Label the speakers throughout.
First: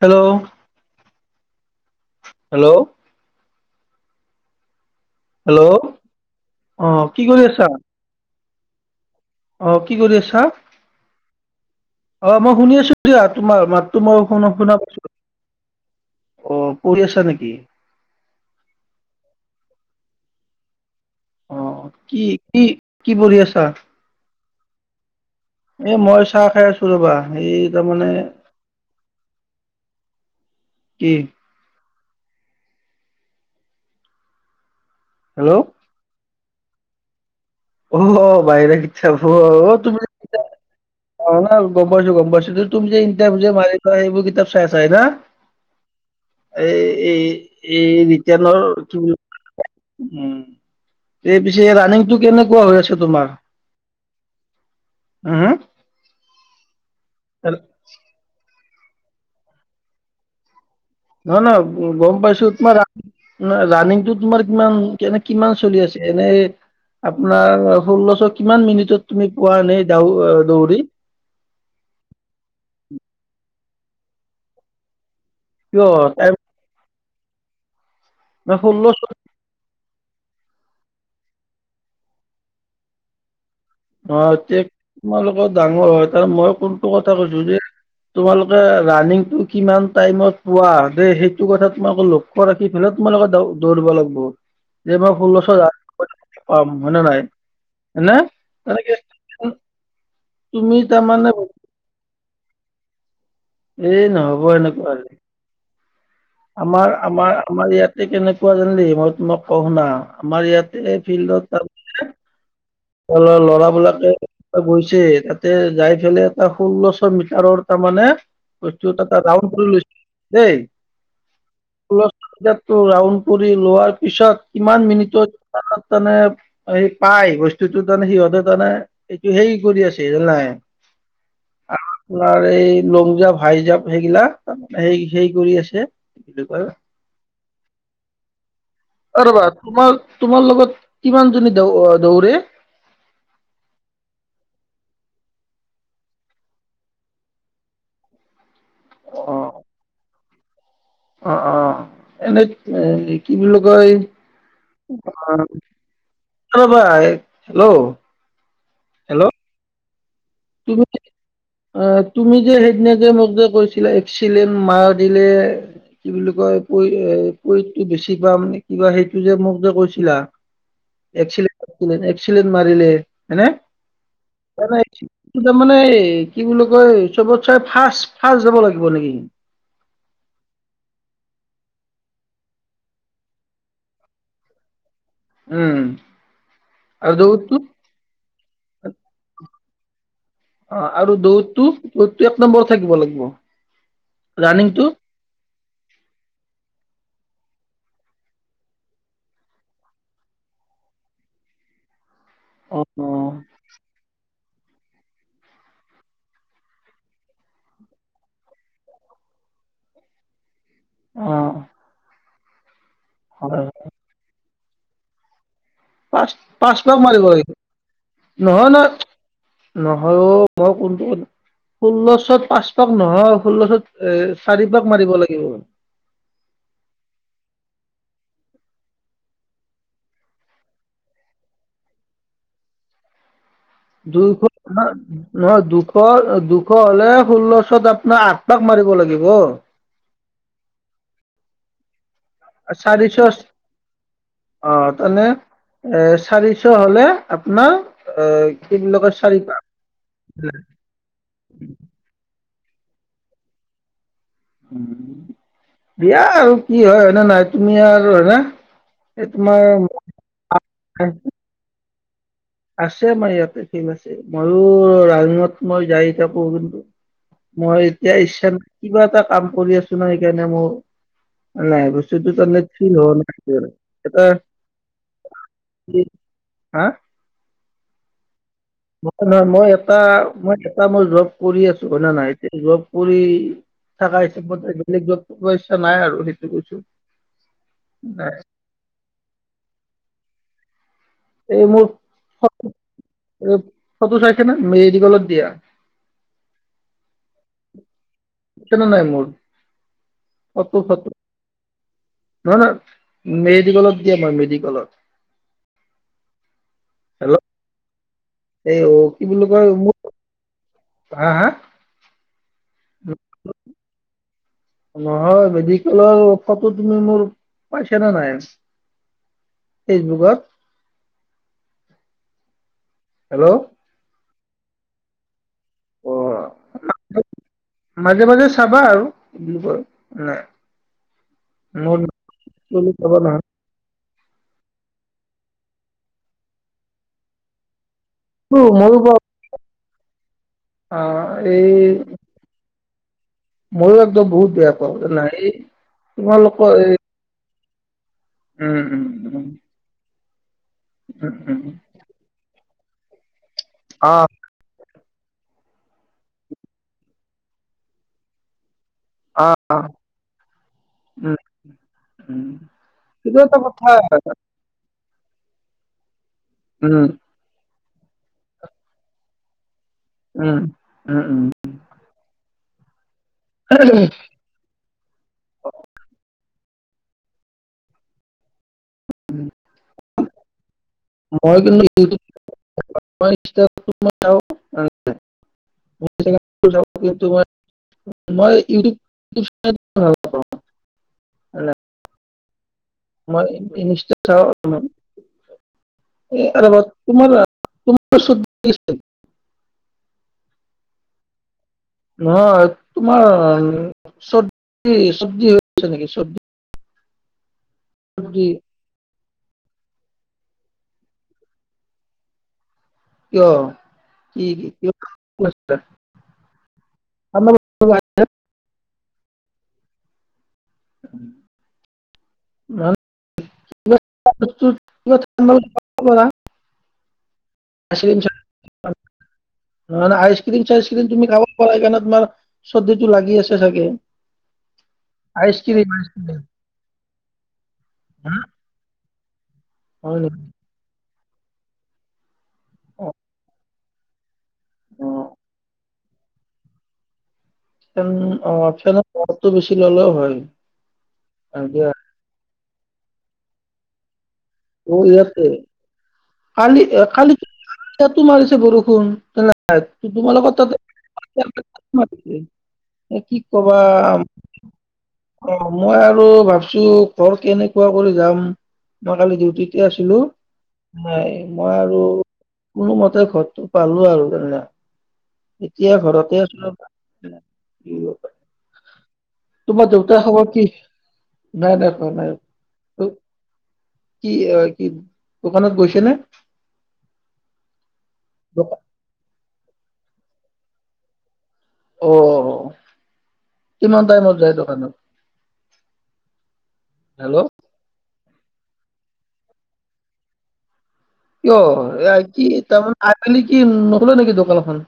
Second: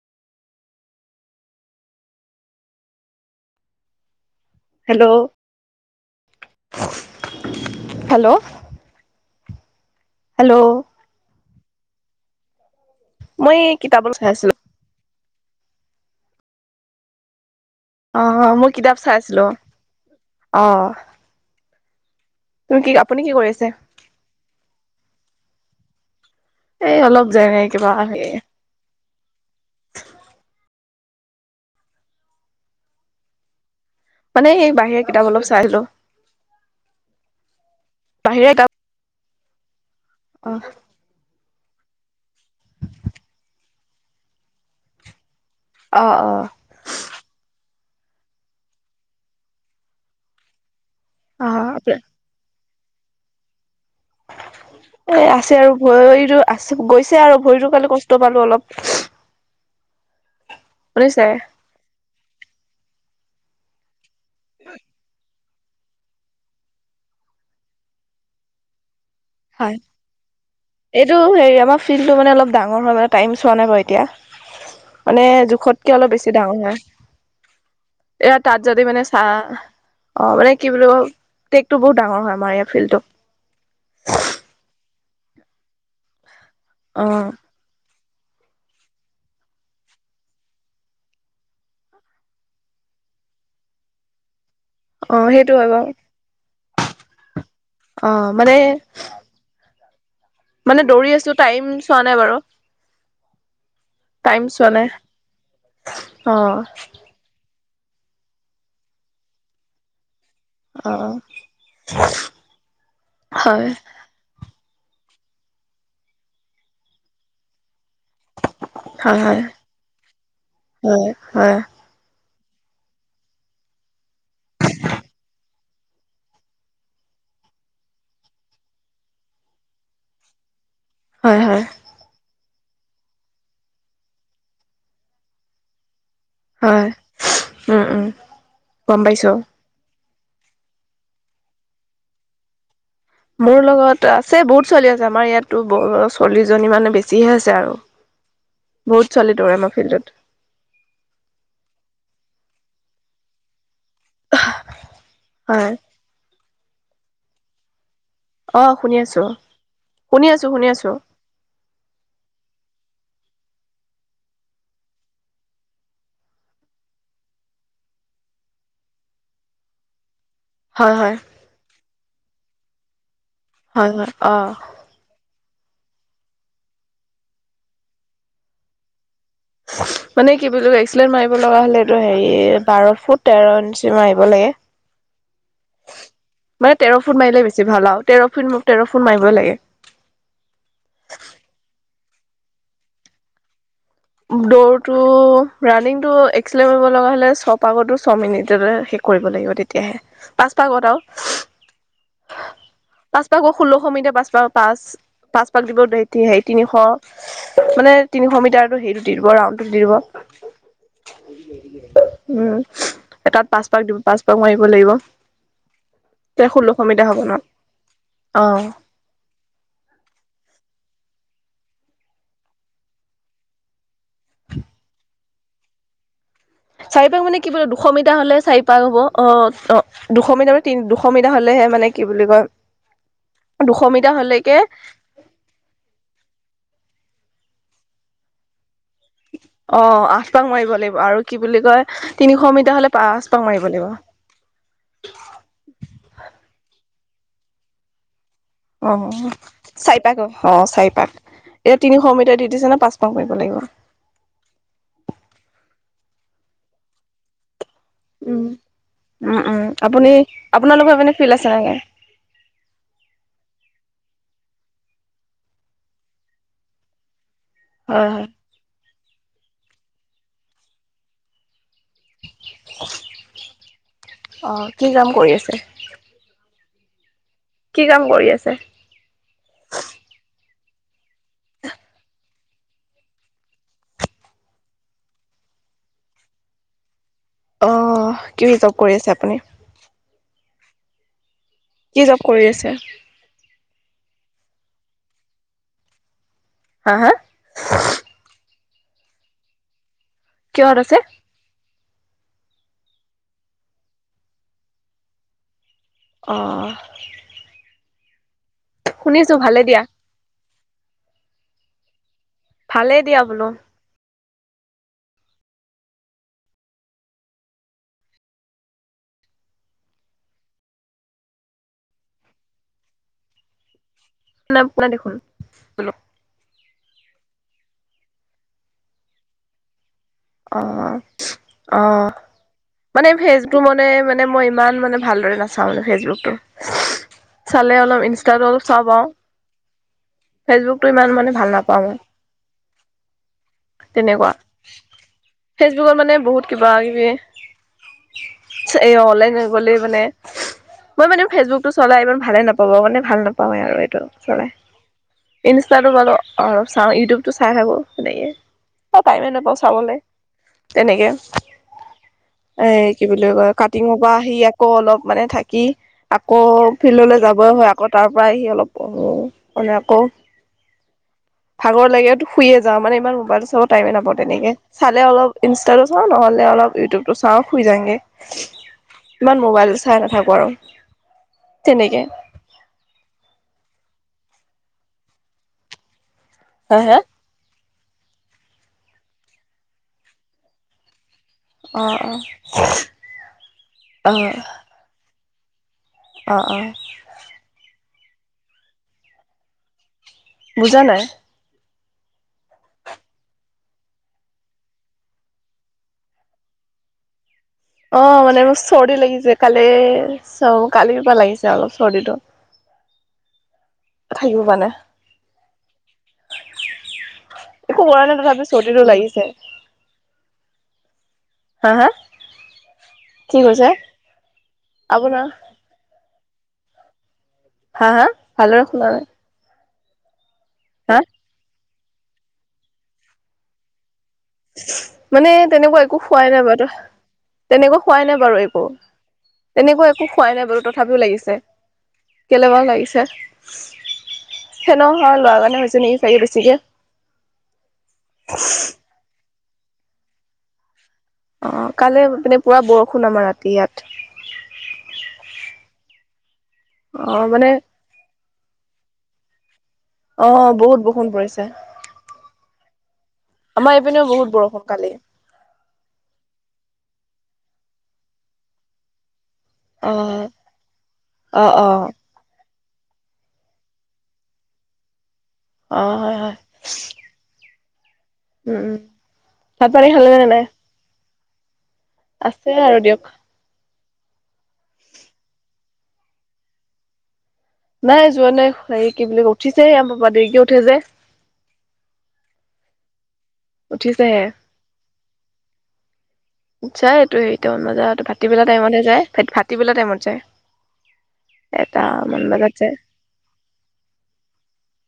Speaker 1: Hello, hello,
Speaker 2: hello
Speaker 1: hello, অ, কি কৰি আছা।
Speaker 2: হেল্ল'
Speaker 1: অ, কি কৰি আছা? অ, মই শুনি আছো।
Speaker 2: মই
Speaker 1: তোমাৰ
Speaker 2: কিতাপ
Speaker 1: মাততো মই
Speaker 2: চাই
Speaker 1: শ
Speaker 2: আছিলো
Speaker 1: শুনা পইছো অ, কৰি আছা নেকি?
Speaker 2: অ', মই কিতাপ চাইছিলো। অ'।
Speaker 1: অ কি- কি-
Speaker 2: তুমি
Speaker 1: কি
Speaker 2: আপুনি
Speaker 1: পঢ়ি
Speaker 2: কৰি
Speaker 1: আছা
Speaker 2: আছে
Speaker 1: এ মই চাহ খাই আছো
Speaker 2: এই
Speaker 1: ৰবা
Speaker 2: অলপ যে
Speaker 1: এই
Speaker 2: কিবা
Speaker 1: তাৰমানে কি?
Speaker 2: মানে এই বাহিৰা কিতাপ অলপ চাই
Speaker 1: হেল্ল'
Speaker 2: আহিলো।
Speaker 1: অ' বাহিৰা কিতাপ, অ' তুমি
Speaker 2: অ
Speaker 1: অ, মানে গম পাইছো - গম পাইছো তুমি যে ই যে সেইবোৰ কিতাপ চাই আছা না?
Speaker 2: অ অ
Speaker 1: এই এই, এই ৰিটেনৰ কি বুলি উম, এই
Speaker 2: অ
Speaker 1: পিছে ৰানিংটো কেনেকুৱা হৈ আছে তোমাৰ?
Speaker 2: এ আছে
Speaker 1: হম
Speaker 2: আৰু ভৰিতো আছে গৈছে আৰু ভৰিতো কালি কষ্ট পালো অলপ [unintelligible] শুনিছে
Speaker 1: নহয় - নহয় গম পাইছো তোমাৰ ৰাণিংটো তোমাৰ কিমান কেনে কিমান চলি আছে এনে আপোনাৰ ষোল্লশ কিমান মিনিটত তুমি পোৱা
Speaker 2: হয়
Speaker 1: এনেই দৌ দৌৰি
Speaker 2: এইটো হে আমাৰ ফিলটো মানে ডাঙৰ হয় মানে টাইম চোৱা নাই বাৰু এতিয়া মানে
Speaker 1: কিয়
Speaker 2: জোখতকে অলপ বেছি
Speaker 1: টাইম
Speaker 2: ডাঙৰ হয়। এয়া তাত যদি
Speaker 1: ষোল্লশ
Speaker 2: মানে চাহ অ' মানে কি বোলো, টেকটো বহুত ডাঙৰ হয় আমাৰ ইয়াৰ ফিল্ডটো।
Speaker 1: অ, এতিয়া তোমালোকৰ ডাঙৰ হয় তাৰ মই কোনটো কথা
Speaker 2: অ
Speaker 1: কৈছো যে তোমালোকে ৰাণিংটো কিমান টাইমত পোৱা দে সেইটো কথা তোমাক লক্ষ্য ৰাখি পি তোমাৰ লগত দৌৰিব লাগব। যে মই
Speaker 2: অ
Speaker 1: ষোল্লশ
Speaker 2: সেইটো হয় বাৰু
Speaker 1: পাম হয়নে নাই
Speaker 2: অ
Speaker 1: হয়নে।
Speaker 2: মানে
Speaker 1: [unintelligible] তুমি
Speaker 2: মানে দৌৰি
Speaker 1: তাৰমানে
Speaker 2: আছো টাইম চোৱা নাই বাৰু
Speaker 1: এ
Speaker 2: টাইম
Speaker 1: নহব
Speaker 2: চোৱা নাই
Speaker 1: এনেকোৱা আৰু
Speaker 2: অ
Speaker 1: আমাৰ আমাৰ আমাৰ ইয়াতে কেনেকুৱা জানিলি মই তোমাক ক শুনা আমাৰ
Speaker 2: অ
Speaker 1: ইয়াতে ফিল্ডত তমান ল
Speaker 2: হয়
Speaker 1: ল'ৰাবিলাকে গৈছে তাতে যাই পেলাই এটা ষোল্লশ মিটাৰৰ তাৰমানে সেইটো
Speaker 2: হয়
Speaker 1: তাপা
Speaker 2: হয়
Speaker 1: ৰাউণ্ড কৰি লৈছে দেই
Speaker 2: হয় হয়
Speaker 1: তাত ৰাউণ্ড কৰি লোৱাৰ পিছত কিমান মিনিটত তানে এই পা নাই বস্তুটো তাৰমানে সিহঁতে তাৰমানে এইটো হেৰি কৰি আছে জানা নাই
Speaker 2: হয় হয়
Speaker 1: আপোনাৰ এই লং জাম্প হাই জাম্প সেইগিলা সেই হেই কৰি আছে কি বুলি কয়
Speaker 2: হয় উম উম গম
Speaker 1: অ
Speaker 2: পাইছো
Speaker 1: ৰবা তোমাৰ তোমাৰ লগত কিমান জনী দ দৌৰে
Speaker 2: মোৰ লগত আছে বহুত ছোৱালী আছে আমাৰ ইয়াতো চল্লিশ জনী মানে বেছিহে আছে আৰু
Speaker 1: [inaudible]
Speaker 2: বহুত
Speaker 1: অ
Speaker 2: ছোৱালী দৌৰে আমাৰ ফিল্ডত
Speaker 1: অ অ এনে এ কি বুলি কয়
Speaker 2: হয়
Speaker 1: হেল্ল ভাই হেল্ল'
Speaker 2: অ শুনি আছো শুনি আছো শুনি
Speaker 1: তুমি
Speaker 2: আছো
Speaker 1: অ তুমি যে সেইদিনা যে মোক কৈছিলে এক্সিলেন মাৰ দিলে কি বুলি কয় পৰি এ প‌ইন্টটো বেছি পাম নে কিবা সেইটো যে মোক যে কৈছিলা
Speaker 2: হয় হয়
Speaker 1: এক্সিলেন্ট এক্সিলেন্ট মাৰিলে হয় নে
Speaker 2: হয় হয় অ
Speaker 1: এনেই তই তাৰ মানে কি বুলি কয় চবত চাই ফাৰ্ষ্ট ফাৰ্ষ্ট যাব লাগিব নেকি
Speaker 2: মানে কি বুলি কয় এক্সিলেন্ট মাৰিব লগা হ'লে এইটো হেৰি বাৰ ফুট তেৰ ইঞ্চি মাৰিব লাগে
Speaker 1: [inaudible]
Speaker 2: মানে তেৰ
Speaker 1: আৰু
Speaker 2: ফুট মাৰিলে
Speaker 1: দৌৰটো
Speaker 2: বেছি ভাল আৰু তেৰ ফুট মোক তেৰ ফুট মাৰিবই লাগে
Speaker 1: অ আৰু দৌৰটো দৌৰটো এক নম্বৰৰত থাকিব লাগিব ৰানিংটো
Speaker 2: দৌৰটো ৰাণিং টো এক্সিলেন্ট মাৰিব লগা হ'লে ছ পাগতো ছয় মিনিটতে শেষ কৰিব লাগিব তেতিয়াহে পাঁচ পাগত আও
Speaker 1: অ অ
Speaker 2: পাঁচ পাক গ ষোল্লশ মিটাৰ পাঁচ পাক পাঁচ পাচ পাক দিব হে তিনিশ মানে তিনিশ মিটাৰ সেইটো দিব ৰাউণ্ড টোত দিব
Speaker 1: অ
Speaker 2: উম তাত
Speaker 1: হয় হয়।
Speaker 2: পাঁচপাক দিব পাঁচপাক মাৰিব লাগিব
Speaker 1: পাঁচ
Speaker 2: তে ষোল্লশ
Speaker 1: পাঁচ পাক
Speaker 2: মিটাৰ হ'ব
Speaker 1: মাৰিব
Speaker 2: ন। অ
Speaker 1: লাগিব নহয় নহয় নহয় অ মই কমতো ষোল্ল চত পাঁচ পাক নহয় ষোল্ল চত এ চাৰি পাক মাৰিব লাগে [unintelligible]
Speaker 2: চাৰি পাক মানে কি বুলি দুশ মিটাৰ হলে চাৰি পাক হ'ব অ অ দুশ মিটাৰ তি দুশ মিটাৰ হলে হ'লে হে মানে কি বুলি কয়
Speaker 1: [unintelligible]
Speaker 2: মিটাৰ
Speaker 1: দুশ
Speaker 2: হ'লেকে
Speaker 1: নহয় দুশ দুশ হলে ষোল্লশত আপোনাৰ আঠ পাক মাৰিব লাগিব
Speaker 2: অ আঠ পাক মাৰিব লাগিব আৰু কি বুলি কয় তিনিশ মিটাৰ হলে
Speaker 1: চাৰিশ
Speaker 2: পাঁচ পাক মাৰিব লাগিব
Speaker 1: অ তানে এ চাৰিশ হলে আপোনাৰ এ কি
Speaker 2: অ
Speaker 1: বুলি কয় চাৰি
Speaker 2: চাৰিপাক অ চাৰিপাক এতিয়া তিনিশ মিটাৰ দি দিছে নে পাঁচ পাক মাৰিব লাগিব
Speaker 1: উ দিয়া আৰু কি হয় হয়নে নহয় তুমি আৰু হ
Speaker 2: উম
Speaker 1: এই
Speaker 2: উম উম আপুনি আপোনালোকৰ
Speaker 1: তোমাৰ
Speaker 2: পিনে ফিল্ড আছে নেকি
Speaker 1: আছে আমাৰ ইয়াতে ঢেৰ আছে মযো ৰাজুহত মই যায় থাকো মই এতিয়া ইচ্ছা কিবা এটা কাম কৰি আছো ন সেইকাৰণে মোৰ- নাই বস্তুটো তেনে ফিল হোৱা নাই আৰু এটা
Speaker 2: হৈ আছে।
Speaker 1: কি- হা
Speaker 2: কি কাম কৰি আছে
Speaker 1: মই নহয় মই এটা মই এ মই জব কৰি আছো হয় না নাই এতিয়া জব কৰি থকা হিচাপ মই বেলেগ জ ইচ্ছা নাই আৰু সেইটো কৈছো
Speaker 2: অ
Speaker 1: নাই
Speaker 2: কি হিচাপ কৰি আছে আপুনি
Speaker 1: এই মোৰ
Speaker 2: কি জব কৰি
Speaker 1: ফ
Speaker 2: আছে
Speaker 1: ফটো চাইছে ন মেডিকলত দিয়া
Speaker 2: হা হা
Speaker 1: চনে নাই মোৰ
Speaker 2: কিহত
Speaker 1: অত
Speaker 2: আছে
Speaker 1: ফটো নহয় নহ মেডিকেলত দিয়ে মেডিকেলত
Speaker 2: অহ
Speaker 1: হেল্ল' এই অ কি বুলি কয়
Speaker 2: দিয়া
Speaker 1: মোৰ হা হা
Speaker 2: ভালেই দিয়া বোলো।
Speaker 1: নহয় মেডিকেলৰ ও ফটো তুমি মোৰ পাইছা নে নাই। ফেচবুকত হেল্ল'
Speaker 2: শু কোনা দেখোন বল
Speaker 1: অ মাজে মাজে চাবা আৰু নাই
Speaker 2: অ অ
Speaker 1: মোৰ
Speaker 2: মানে
Speaker 1: চাব নহয়
Speaker 2: ফেচবোৰ মানে মই ইমান মানে ভালদৰে নাচাও ফেচবুকটো চালে অলপ ইন ষ্টাটো
Speaker 1: উ,
Speaker 2: অলপ চাও
Speaker 1: ময়ো
Speaker 2: বাও
Speaker 1: বাৰু
Speaker 2: ফেচবুকটো
Speaker 1: অ
Speaker 2: ইমান মানে ভাল
Speaker 1: এই
Speaker 2: নাপাওঁ মই
Speaker 1: ময়ো একদম
Speaker 2: তেনেকুৱা।
Speaker 1: বহুত বেয়া পাওঁ নাই
Speaker 2: ফেচবুকত মানে বহুত কিবা
Speaker 1: তোমালোকৰ এই
Speaker 2: কিবি
Speaker 1: উম
Speaker 2: এই
Speaker 1: উম
Speaker 2: অলে
Speaker 1: উম
Speaker 2: গলেই মানে মই মানে
Speaker 1: উম উম
Speaker 2: ফেচবুকতটো চলাই ইমান ভালে নাপাও বাও মানে ভাল নাপাওৱে আৰু এইটো
Speaker 1: অ
Speaker 2: চলাই ইনষ্টাটো বাও অ চাও ইউটিউবটো চাই থাকো সেনেকে। অ টাইমে নাপাওঁ চাবলৈ তেনেকে
Speaker 1: উম উম
Speaker 2: এ কি বুলি
Speaker 1: সেইটো
Speaker 2: কয়
Speaker 1: এটা কথা
Speaker 2: কাটিঙৰ পৰা আহি আকৌ অলপ মানে থাকি আকৌ
Speaker 1: উম
Speaker 2: ফিল্ডলৈ যাবই হয় আকৌ তাৰ পৰা আহি অলপ মানে আকৌ
Speaker 1: উম উম উম
Speaker 2: ভাগৰ লাগেতো শুইয়ে যাও মানে ইমান মোবাইল চাব টাইমে নাপাওঁ তেনেকে চালে অলপ ইনষ্টাটো চাওঁ নহ'লে অলপ ইউটিউবটো চাওঁ শুই যাংগে ইমান মোবাইল চাই নাথাকো আৰু
Speaker 1: মই
Speaker 2: তেনেকে
Speaker 1: য য কি [unintelligible]
Speaker 2: হা হা
Speaker 1: মই ইউটিউবউ ভালা
Speaker 2: অঁ অঁ
Speaker 1: মই নিশ্চয় চ
Speaker 2: অ অ
Speaker 1: এব তোমাৰ তোমাৰ
Speaker 2: বুজা নাই।
Speaker 1: নহয় তোমাৰ চৰ্দি চৰ্দি হৈ আছে নেকি চৰ্দি
Speaker 2: অ মানে মোৰ চৰ্দি লাগিছে কালি কালি পৰা লাগিছে অলপ চৰ্দিটোত
Speaker 1: কিয় কি কি ক
Speaker 2: একো কৰা নাই তথাপি চৰ্ডি টো লাগিছে হা হা কি কৈছে আপোনাৰ
Speaker 1: [unintelligible]
Speaker 2: হা হা ভালেদৰে শুনা নাই।
Speaker 1: অনে আইচক্ৰীম চাইচ
Speaker 2: হা
Speaker 1: ক্ৰীম তুমি খাব পৰা কাৰণে তোমাৰ চৰ্দিটো লাগি আছে চাগে
Speaker 2: মানে তেনেকুৱা
Speaker 1: আইচক্ৰীম
Speaker 2: একো খোৱাই
Speaker 1: আইচক্ৰীম
Speaker 2: নাই বাৰু তেনেকুৱা খোৱাই নাই বাৰু একো। তেনেকুৱা একো
Speaker 1: হয়
Speaker 2: খোৱাই
Speaker 1: নেকি?
Speaker 2: নাই বাৰু তথাপিও লাগিছে। কেলে বা লাগিছে
Speaker 1: অ',
Speaker 2: সেনে অহা
Speaker 1: অ',
Speaker 2: লৰাজনে হৈছে নেকি চাইও বেছিকে
Speaker 1: ফন অ ফেন বটো বেছি ললেও হয়
Speaker 2: অ
Speaker 1: হয় দিয়া।
Speaker 2: কালি মানে পুৰা বৰষুণ আমাৰ ৰাতি ইয়াত
Speaker 1: অ ইয়াতে কালি
Speaker 2: অ মানে
Speaker 1: কালিতো মাৰিছে বৰষুণ হয় ত
Speaker 2: অ
Speaker 1: তোমালক
Speaker 2: বহুত বৰষুণ
Speaker 1: তাত
Speaker 2: পৰিছে
Speaker 1: [unintelligible] এ কি
Speaker 2: আমাৰ
Speaker 1: কবা
Speaker 2: এইপিনেও বহুত বৰষুণ কালি
Speaker 1: অ মই আৰু ভাবিছো তৰ কেনেকুৱা কৰি যাম ন কালি দি তেতিয়া
Speaker 2: অ
Speaker 1: আছিলো নাই
Speaker 2: অ অ
Speaker 1: মই আৰু কোনোমতে ঘৰটো পালো আৰু জাননা
Speaker 2: অ
Speaker 1: এতিয়া
Speaker 2: হয় হয়
Speaker 1: ঘৰতে আছো ৰবা
Speaker 2: উম উম ভাত
Speaker 1: তোমাৰ
Speaker 2: পানী খালে
Speaker 1: দেউতাৰ
Speaker 2: নে নাই
Speaker 1: খবৰ কি? নাই দেপা নাই
Speaker 2: আছে আৰু দিয়ক
Speaker 1: কি কি দোকানত গৈছে নে
Speaker 2: নাই যোৱা নাই হে
Speaker 1: দোকা-
Speaker 2: কি বুলি উঠিছে আম পাপা দেৰিকে উঠে যে
Speaker 1: অ কিমান
Speaker 2: উঠিছেহে
Speaker 1: টাইমত যায় দোকানত?
Speaker 2: যায় তো
Speaker 1: হেল্ল'
Speaker 2: হেৰিটন বজা ভাত ফাটিবেলা টাইমতহে যায় ফাটিবেলা টাইমত যায় এটা
Speaker 1: কিয়
Speaker 2: মান
Speaker 1: কি
Speaker 2: বজাত যায়
Speaker 1: তাৰমান আবেলি কি নোখোল নেকি দোকানখন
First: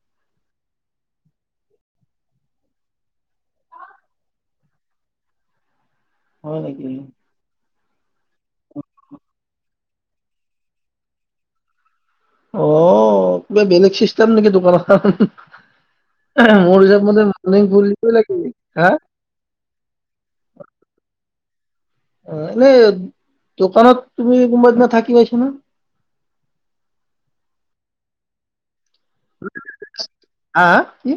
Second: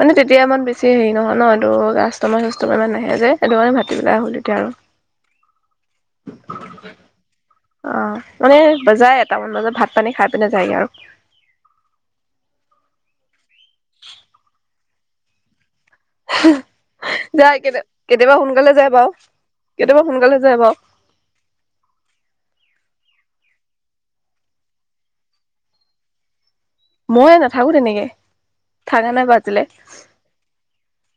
Speaker 2: মানে তেতিয়া ইমান বেছি হেৰি নহয় ন এইটো কাষ্টমাৰ চাষ্টমাৰ ইমান নাহে যে সেইটো কাৰণে ভাতি পেলাই আহো তেতিয়া আৰু
Speaker 1: [inaudible] হয় নেকি
Speaker 2: অ মানে যায় এটামান বাজত ভাত পানী খাই পিনে যায়গে আৰু
Speaker 1: আহ কিবা বেলেগ চিষ্টেম নেকি দোকানত মোৰ যাবলে
Speaker 2: যায়
Speaker 1: মান
Speaker 2: কেতি
Speaker 1: ভুলিব
Speaker 2: কেতিয়াবা
Speaker 1: লাগিব
Speaker 2: সোনকালে যায়
Speaker 1: হা
Speaker 2: বাৰু কেতিয়াবা সোনকালে যায় বাৰু
Speaker 1: অ এনে দোকানত তুমি কোনোবা এদিনা থাকি পাইছা না
Speaker 2: মই নাথাকো তেনেকে থানে নাই বাজিলে
Speaker 1: হা হা কি?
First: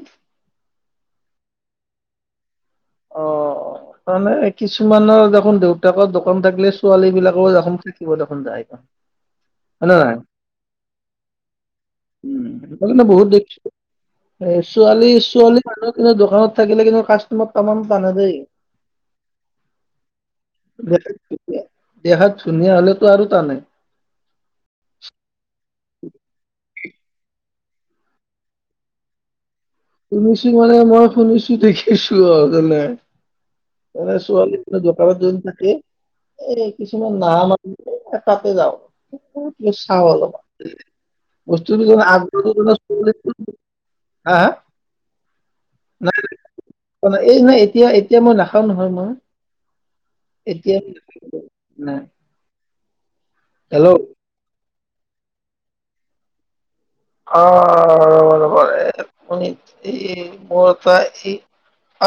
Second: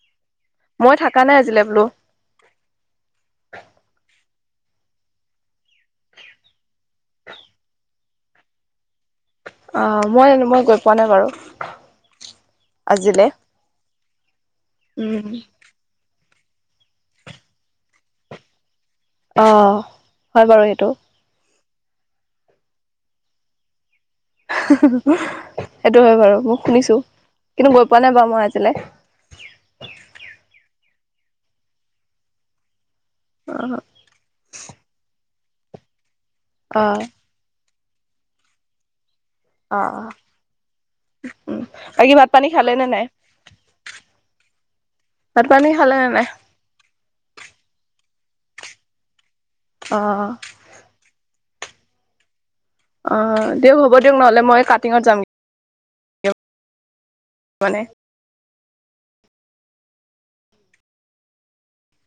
Speaker 2: মই থাকা নাই আজিলে বোলো
Speaker 1: অ তানে কিছুমানৰ দেখোন দেউতাকৰ দোকান থাকিলে ছোৱালী বিলাকো দেখে থাকিব দেখোন যায় অ
Speaker 2: অ মই মই গৈ পোৱা নাই বাৰু
Speaker 1: উম সেইল
Speaker 2: আজিলে
Speaker 1: বহুত দেখিছো ছোৱালী
Speaker 2: উম
Speaker 1: ছোৱালী মানুহ কিন্তু দোকানত থাকিলে কিন্তু কাষ্টমাৰ তামাম তানে দেই
Speaker 2: অ হয় বাৰু সেইটো
Speaker 1: দেখাত ধুনীয়া দেখাত ধুনীয়া হলেতো আৰু তানে
Speaker 2: সেইটো হয় বাৰু মই শুনিছো কিন্তু গৈ পোৱা নাই বাৰু মই আজিলে
Speaker 1: শুনিছো মানে মই শুনিছো দেখিছো আৰু জানে
Speaker 2: অ'
Speaker 1: ছোৱালীবোৰে দোকানত যদি থাকে এই
Speaker 2: অ'
Speaker 1: কিছুমান নাহা মানুহ তাতে যাও চাউ
Speaker 2: অ'
Speaker 1: অলবা
Speaker 2: উম,
Speaker 1: বস্তুটো
Speaker 2: বাকী
Speaker 1: আগ
Speaker 2: ভাত পানী খালে নে নাই
Speaker 1: হা [unintelligible]
Speaker 2: ভাত পানী খালে নে
Speaker 1: নাই এই মানে এতিয়া এতিয়া মই নাখাওঁ নহয় মই
Speaker 2: অ'
Speaker 1: এতিয়া নাই
Speaker 2: অ দিয়ক
Speaker 1: হেল্ল'
Speaker 2: হ'ব দিয়ক নহ'লে মই কাটিঙত যাম
Speaker 1: অ
Speaker 2: মানে
Speaker 1: ৰবা ৰবা এই [unintelligible]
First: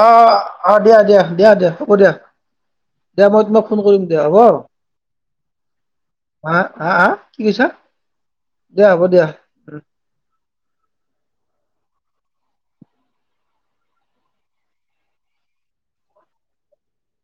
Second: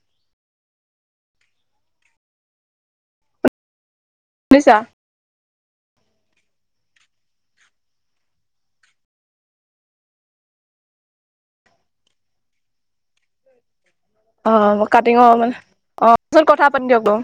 Speaker 1: অ' অ' দিয়া দিয়া। দিয়া দিয়া, হ'ব দিয়া। দিয়া মই তোমাক ফোন কৰিম। হ'ব?
Speaker 2: শুনিছা
Speaker 1: হা আহ আহ কি কৈছা? দিয়া, হ'ব দিয়া।
Speaker 2: অ কাটিঙৰ মানে অ পিচত কথা পাতিম দিয়ক